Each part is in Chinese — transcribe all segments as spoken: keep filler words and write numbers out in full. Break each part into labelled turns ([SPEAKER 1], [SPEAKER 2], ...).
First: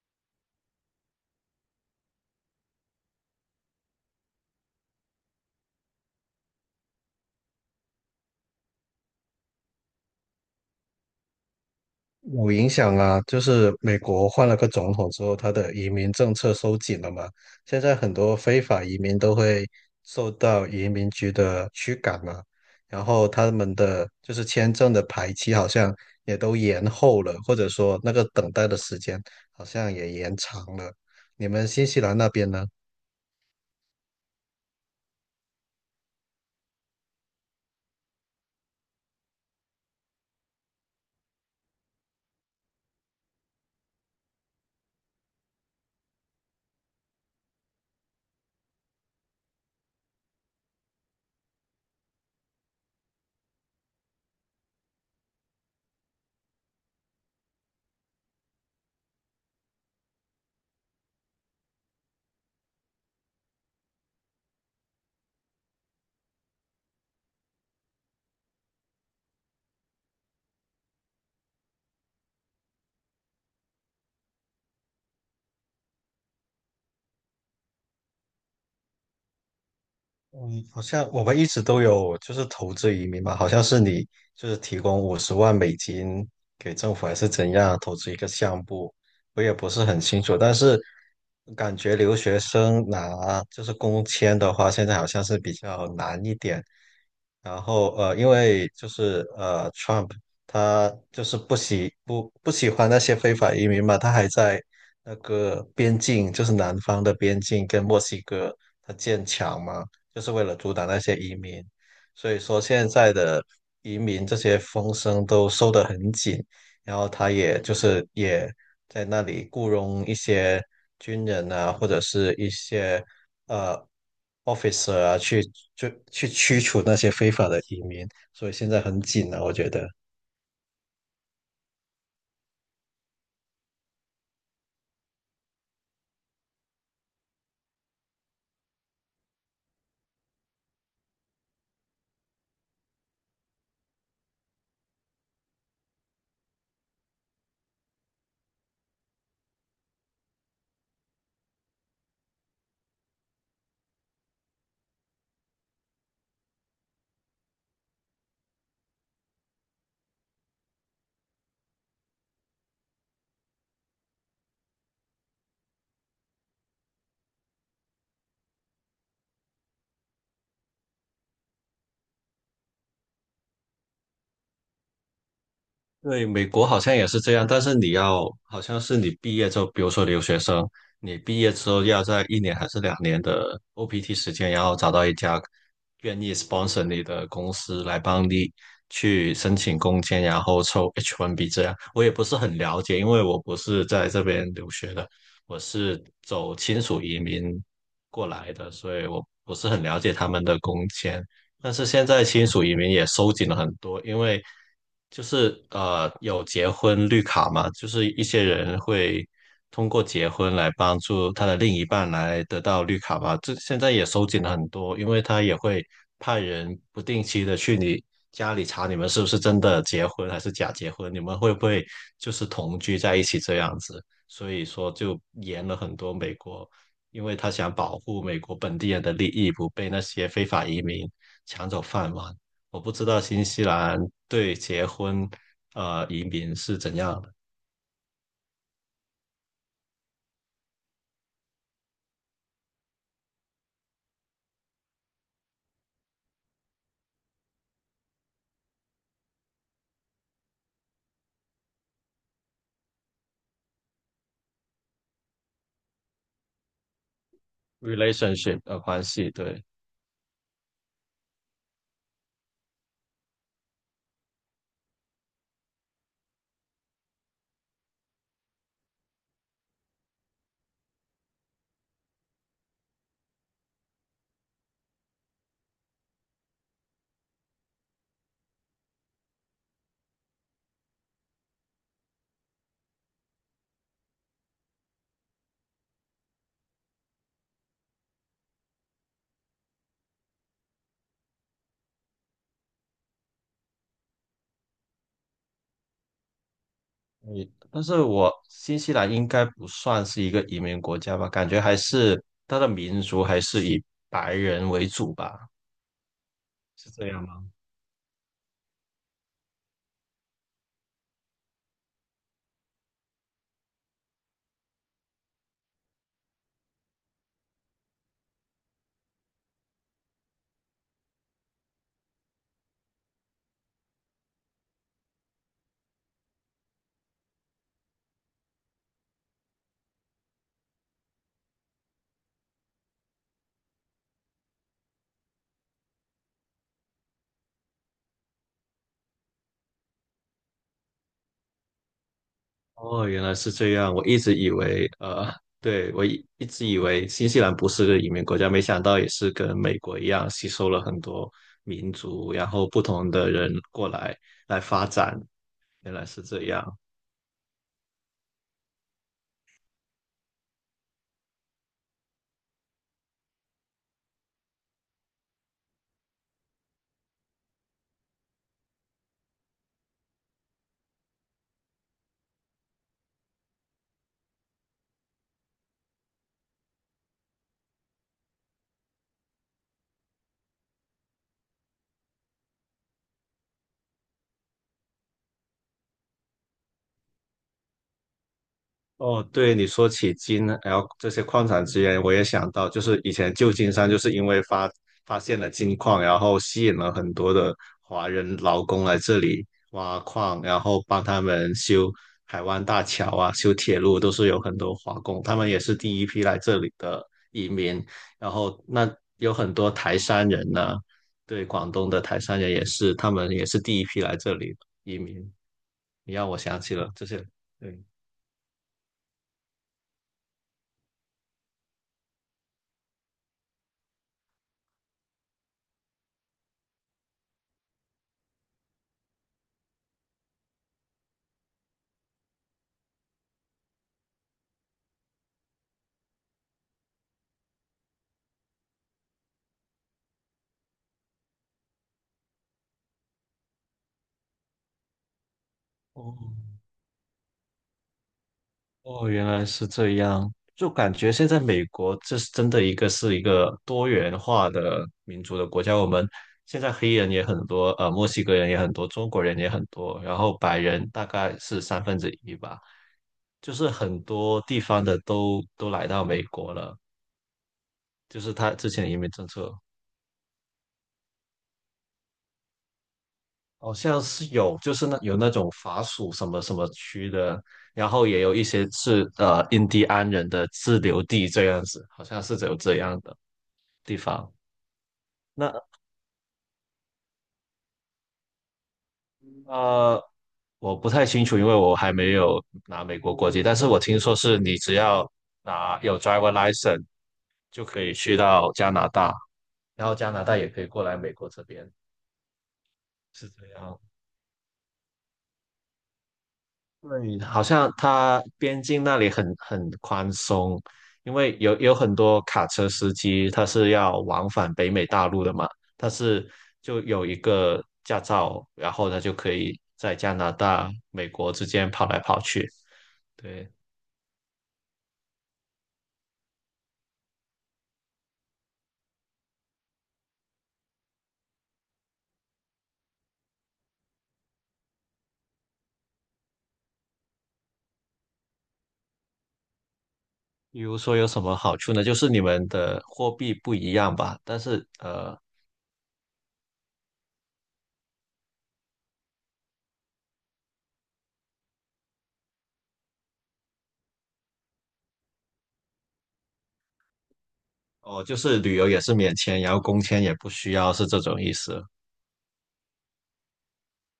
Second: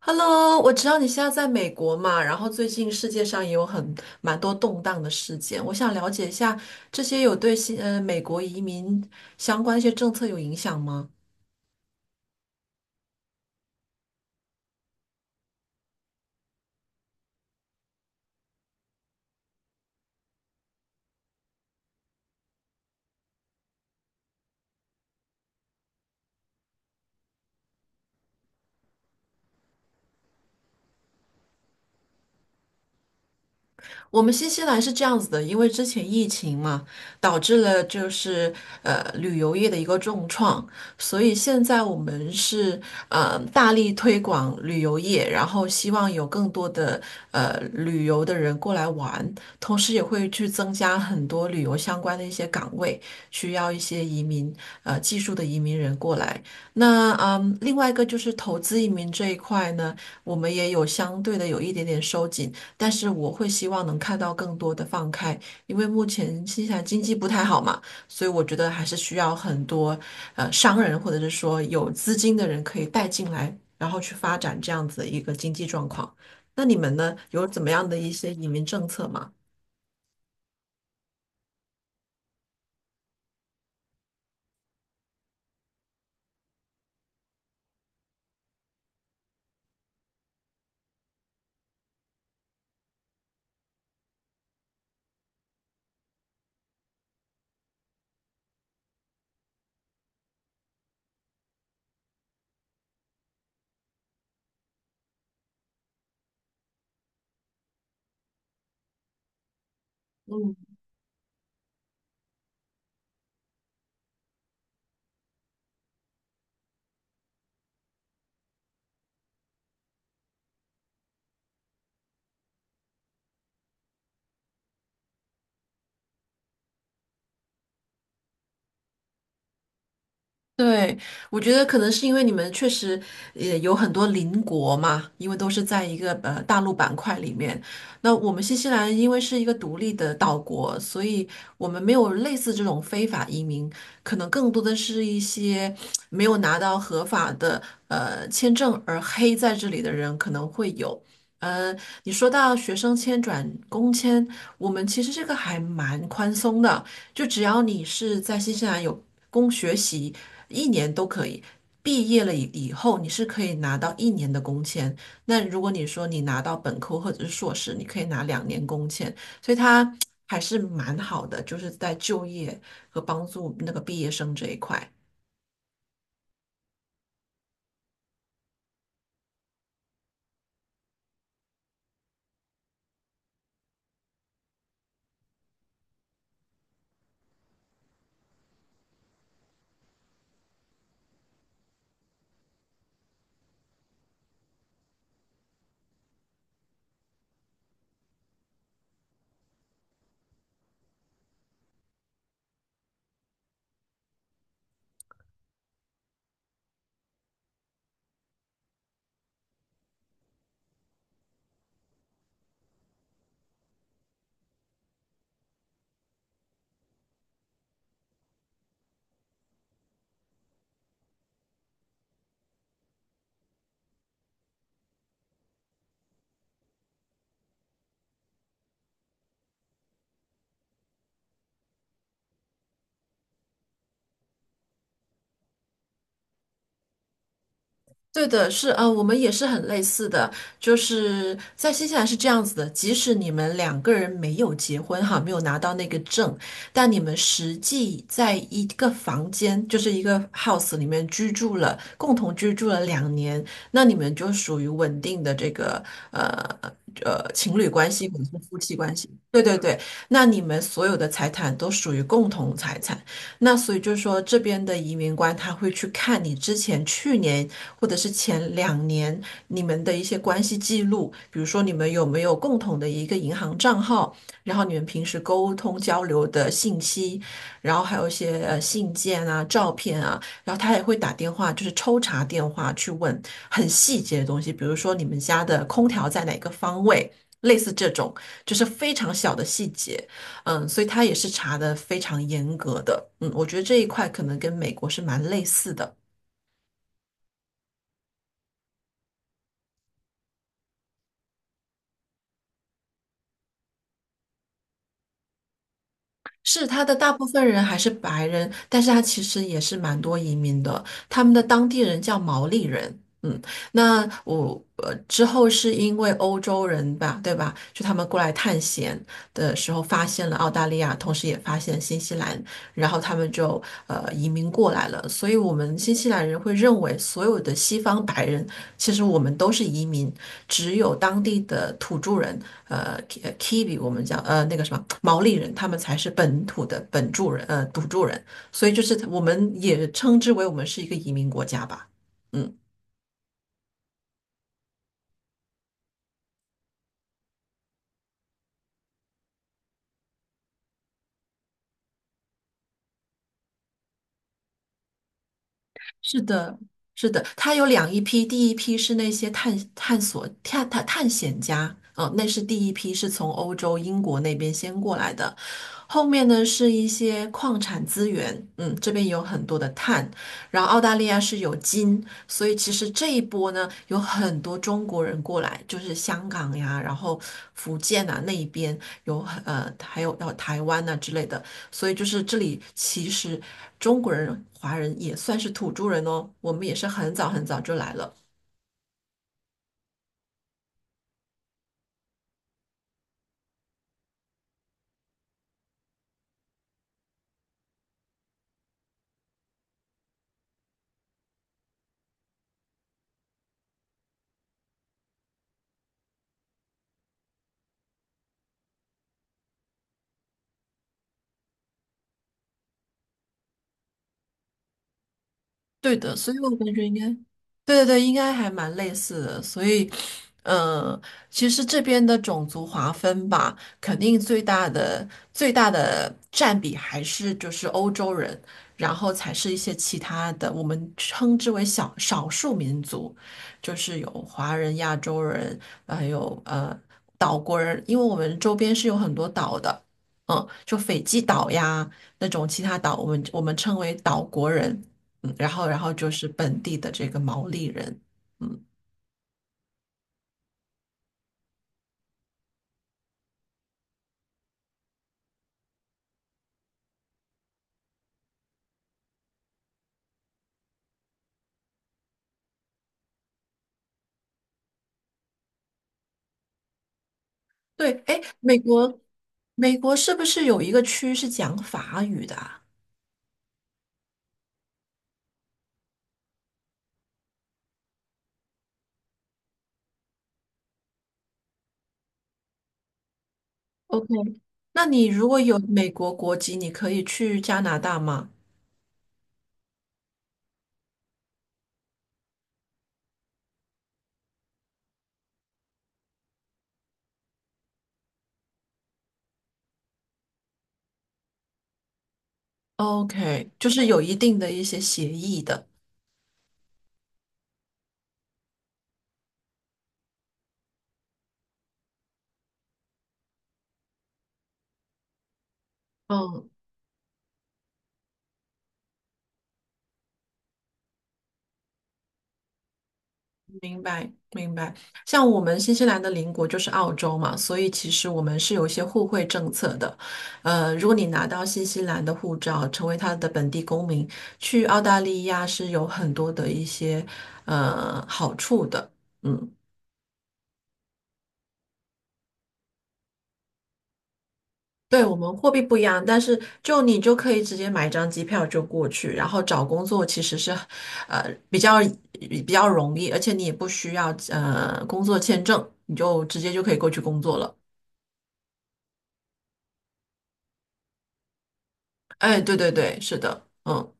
[SPEAKER 1] Hello，我知道你现在在美国嘛，然后最近世界上也有很蛮多动荡的事件，我想了解一下这些有对新呃美国移民相关一些政策有影响吗？
[SPEAKER 2] 有影响啊，就是美国换了个总统之后，他的移民政策收紧了嘛。现在很多非法移民都会受到移民局的驱赶嘛，然后他们的就是签证的排期好像也都延后了，或者说那个等待的时间好像也延长了。你们新西兰那边呢？
[SPEAKER 1] 我们新西兰是这样子的，因为之前疫情嘛，导致了就是呃旅游业的一个重创，所以现在我们是呃大力推广旅游业，然后希望有更多的呃旅游的人过来玩，同时也会去增加很多旅游相关的一些岗位，需要一些移民呃技术的移民人过来。那嗯，另外一个就是投资移民这一块呢，我们也有相对的有一点点收紧。但是我会希望能看到更多的放开，因为目前新西兰经济不太好嘛，所以我觉得还是需要很多呃商人或者是说有资金的人可以带进来，然后去发展这样子的一个经济状况。那你们呢，有怎么样的一些移民政策吗？
[SPEAKER 2] 嗯，好像我们一直都有就是投资移民嘛，好像是你就是提供五十万美金给政府还是怎样投资一个项目，我也不是很清楚。但是感觉留学生拿就是工签的话，现在好像是比较难一点。然后呃，因为就是呃，Trump 他就是不喜不不喜欢那些非法移民嘛，他还在那个边境，就是南方的边境跟墨西哥他建墙嘛。就是为了阻挡那些移民。所以说现在的移民这些风声都收得很紧，然后他也就是也在那里雇佣一些军人啊，或者是一些呃 officer 啊，去就去驱除那些非法的移民。所以现在很紧啊，我觉得。
[SPEAKER 1] 对，我觉得可能是因为你们确实也有很多邻国嘛，因为都是在一个呃大陆板块里面。那我们新西兰因为是一个独立的岛国，所以我们没有类似这种非法移民，可能更多的是一些没有拿到合法的呃签证而黑在这里的人可能会有。呃，你说到学生签转工签，我们其实这个还蛮宽松的。就只要你是在新西兰有工学习一年都可以，毕业了以以后你是可以拿到一年的工签。那如果你说你拿到本科或者是硕士，你可以拿两年工签，所以它还是蛮好的，就是在就业和帮助那个毕业生这一块。
[SPEAKER 2] 对，美国好像也是这样，但是你要，好像是你毕业之后，比如说留学生，你毕业之后要在一年还是两年的 O P T 时间，然后找到一家愿意 sponsor 你的公司来帮你去申请工签，然后抽 H 一 B 这样。我也不是很了解，因为我不是在这边留学的，我是走亲属移民过来的，所以我不是很了解他们的工签。但是现在亲属移民也收紧了很多，因为就是呃有结婚绿卡嘛，就是一些人会通过结婚来帮助他的另一半来得到绿卡吧。这现在也收紧了很多，因为他也会派人不定期的去你家里查你们是不是真的结婚还是假结婚，你们会不会就是同居在一起这样子。所以说就严了很多，美国因为他想保护美国本地人的利益不被那些非法移民抢走饭碗。我不知道新西兰对结婚呃移民是怎样的
[SPEAKER 1] 对的，是，呃，我们也是很类似的，就是在新西兰是这样子的，即使你们两个人没有结婚哈，没有拿到那个证，但你们实际在一个房间，就是一个 house 里面居住了，共同居住了两年，那你们就属于稳定的这个呃呃情侣关系或者是夫
[SPEAKER 2] relationship
[SPEAKER 1] 妻
[SPEAKER 2] 呃
[SPEAKER 1] 关
[SPEAKER 2] 关
[SPEAKER 1] 系。
[SPEAKER 2] 系，
[SPEAKER 1] 对对
[SPEAKER 2] 对，
[SPEAKER 1] 对，那你们所有的财产都属于共同财产。那所以就是说，这边的移民官他会去看你之前去年或者是前两年你们的一些关系记录，比如说你们有没有共同的一个银行账号，然后你们平时沟通交流的信息，然后还有一些呃信件啊、照片啊，然后他也会打电话，就是抽查电话去问很细节的东西，比如说你们家的空调在哪个方位。类似这种，就是非常小的细节，嗯，所以他也是查的非常严格的，嗯，我觉得这一块可能跟美国是蛮类似的。
[SPEAKER 2] 你，但是我新西兰应该不算是一个移民国家吧？感觉还是它的民族还是以白人为主吧？
[SPEAKER 1] 是他
[SPEAKER 2] 是
[SPEAKER 1] 的
[SPEAKER 2] 这
[SPEAKER 1] 大
[SPEAKER 2] 样
[SPEAKER 1] 部分
[SPEAKER 2] 吗？
[SPEAKER 1] 人还是白人，但是他其实也是蛮多移民的，他们的当地人叫毛利人。嗯，那我呃之后是因为欧洲人吧，对吧？就他们过来探险的时候发现了澳大利亚，同时也发现新西兰，然后他们就呃移民过来了。所以，我们新西兰人会认为所有的西方白人，其实我们都是移民，只有当地的土著人，呃，Ki-，Kiwi 我们叫呃那个什么毛利人，他们才是本土的本住人，呃，土著人。所以，就是我们也称之为我们是一个移民国家吧。嗯，
[SPEAKER 2] 哦，原来是这样。我一直以为，呃，对，我一一直以为新西兰不是个移民国家，没想到也是跟美国一样，吸收了很多民族，然后不同的人过来来发展。原来
[SPEAKER 1] 是
[SPEAKER 2] 是这
[SPEAKER 1] 的。
[SPEAKER 2] 样。
[SPEAKER 1] 是的，他有两一批，第一批是那些探探索探探探险家，嗯、那是第一批是从欧洲英国那边先过来的，后面呢是一些矿产资源，嗯，这边有很多的碳，然后澳大利亚是有金，所以其实这一波呢有很多中国人过来，就是香港呀，然后福建啊那一边有很呃还有到台湾呐、之类的，所以就是这里其实中国人、华人也算是土著人哦，我们也是很早很早就来了。
[SPEAKER 2] 哦，对你说起金，然后这些矿产资源，我也想到，就是以前旧金山就是因为发发现了金矿，然后吸引了很多的华人劳工来这里挖矿，然后帮他们修海湾大桥啊、修铁路，都是有很多华工，他们也是第一批来这里的移民。然后那有很多台山人呢，对，广东的台山人也是，他们也是第一批来这里移民。
[SPEAKER 1] 对
[SPEAKER 2] 你
[SPEAKER 1] 的，
[SPEAKER 2] 让
[SPEAKER 1] 所
[SPEAKER 2] 我
[SPEAKER 1] 以我
[SPEAKER 2] 想起
[SPEAKER 1] 感觉
[SPEAKER 2] 了
[SPEAKER 1] 应
[SPEAKER 2] 这
[SPEAKER 1] 该，
[SPEAKER 2] 些，对。
[SPEAKER 1] 对对对，应该还蛮类似的。所以，呃，其实这边的种族划分吧，肯定最大的最大的占比还是就是欧洲人，然后才是一些其他的，我们称之为小少数民族，就是有华人、亚洲人，还有呃岛国人，因为我们周边是有很多岛的，嗯，就斐济岛呀那种其他岛，我们我们称为岛国人。嗯，然后然后就
[SPEAKER 2] 哦，
[SPEAKER 1] 是本地的这个毛利人，嗯，
[SPEAKER 2] 哦，原来是这样，就感觉现在美国这是真的一个是一个多元化的民族的国家。我们现在黑人也很多，呃，墨西哥人也很多，中国人也很多，然后白人大概是三分之一吧，就是很多地方的都都来到美国了。
[SPEAKER 1] 对，哎，
[SPEAKER 2] 就是他
[SPEAKER 1] 美
[SPEAKER 2] 之前的移
[SPEAKER 1] 国
[SPEAKER 2] 民政策
[SPEAKER 1] 美国是不是有一个区是讲法语的啊
[SPEAKER 2] 好像是有，就是那有那种法属什么什么区的，然后也有一些是呃印第安人的自留地这样子，好像是有这样的地
[SPEAKER 1] ？OK，
[SPEAKER 2] 方。
[SPEAKER 1] 那你如果有
[SPEAKER 2] 那
[SPEAKER 1] 美国国籍，你可以去加拿大吗
[SPEAKER 2] 呃，我不太清楚，因为我还没有拿美国国籍，但是我听说是你只要拿有 driver license 就可以去到加拿大，然后加拿大也可以过来美国这边，是这
[SPEAKER 1] ？OK，就
[SPEAKER 2] 样。
[SPEAKER 1] 是有一定的一些协议的。
[SPEAKER 2] 对，好像它边境那里很很宽松，因为有有很多卡车司机他是要往返北美大陆的嘛，他是
[SPEAKER 1] 嗯
[SPEAKER 2] 就有一个驾照，然后他就可以在加拿大、美国之间跑来跑去。对，
[SPEAKER 1] 明白，明白。像我们新西兰的邻国就是澳洲嘛，所以其实我们是有一些互惠政策的。呃，如果你拿到新西兰的护照，成为他的本地公民，去澳大利亚是有很多的一些呃好处的。嗯，
[SPEAKER 2] 比如说有什么好处呢？就是你们的货币不一样吧，但是
[SPEAKER 1] 对，我
[SPEAKER 2] 呃，
[SPEAKER 1] 们货币不一样，但是就你就可以直接买一张机票就过去，然后找工作其实是呃比较比较容易，而且你也不需要呃工作签证，你就直接就可以过去工作了。
[SPEAKER 2] 哦，就是旅游也是免签，然后工签也不需要，是这种意思。
[SPEAKER 1] 哎，对对对，是的，嗯，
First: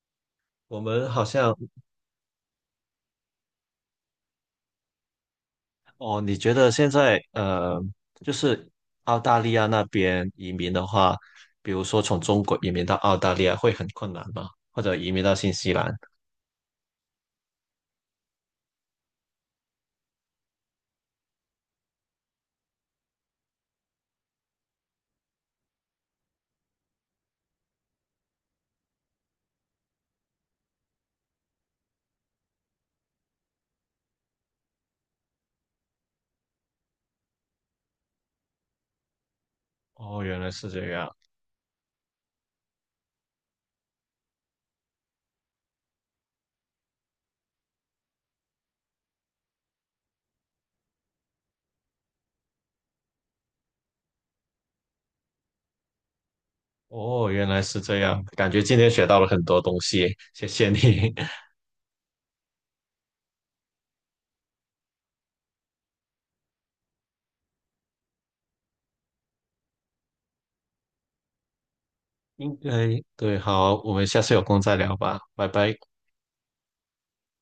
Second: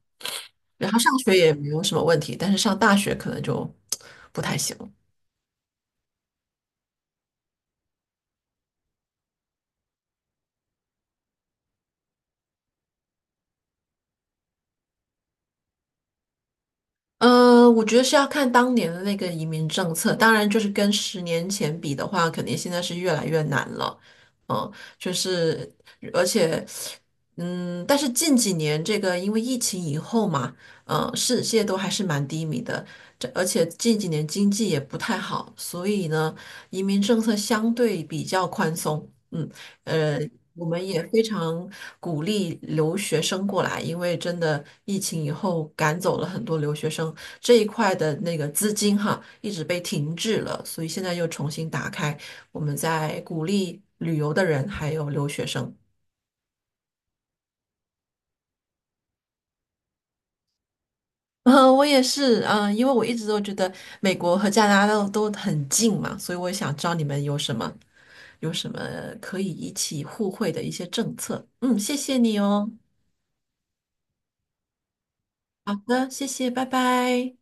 [SPEAKER 2] 我
[SPEAKER 1] 然后
[SPEAKER 2] 们
[SPEAKER 1] 上
[SPEAKER 2] 好
[SPEAKER 1] 学也
[SPEAKER 2] 像，
[SPEAKER 1] 没有什么问题，但是上大学可能就不太行。
[SPEAKER 2] 哦，你觉得现在呃，就是澳大利亚那边移民的话，比如说从中国移民到澳大利亚会很困难吗？或者移民到新西兰？
[SPEAKER 1] 呃，我觉得是要看当年的那个移民政策，当然就是跟十年前比的话，肯定现在是越来越难了。嗯，就是而且，嗯，但是近几年这个因为疫情以后嘛，嗯，世界都还是蛮低迷的，这而且近几年经济也不太好，所以呢，移民政策相对比较宽松。嗯。呃，
[SPEAKER 2] 哦，原来
[SPEAKER 1] 我
[SPEAKER 2] 是
[SPEAKER 1] 们
[SPEAKER 2] 这
[SPEAKER 1] 也
[SPEAKER 2] 样。
[SPEAKER 1] 非常鼓励留学生过来，因为真的疫情以后赶走了很多留学生，这一块的那个资金哈一直被停滞了，所以现在又重新打开，我们在鼓励旅游的人还有留学生。
[SPEAKER 2] 哦，原来是这样，感觉今天学到了很多东西，谢谢你。
[SPEAKER 1] 呃，我也是，嗯、因为我一直都觉得美国和加拿大都很近嘛，所以我也想知道你们有什么有什么可以一起互惠的一些政策。嗯，谢谢你
[SPEAKER 2] 应
[SPEAKER 1] 哦。
[SPEAKER 2] 该，对，好，我们下次有空再聊吧，拜
[SPEAKER 1] 好
[SPEAKER 2] 拜。
[SPEAKER 1] 的，谢谢，拜拜。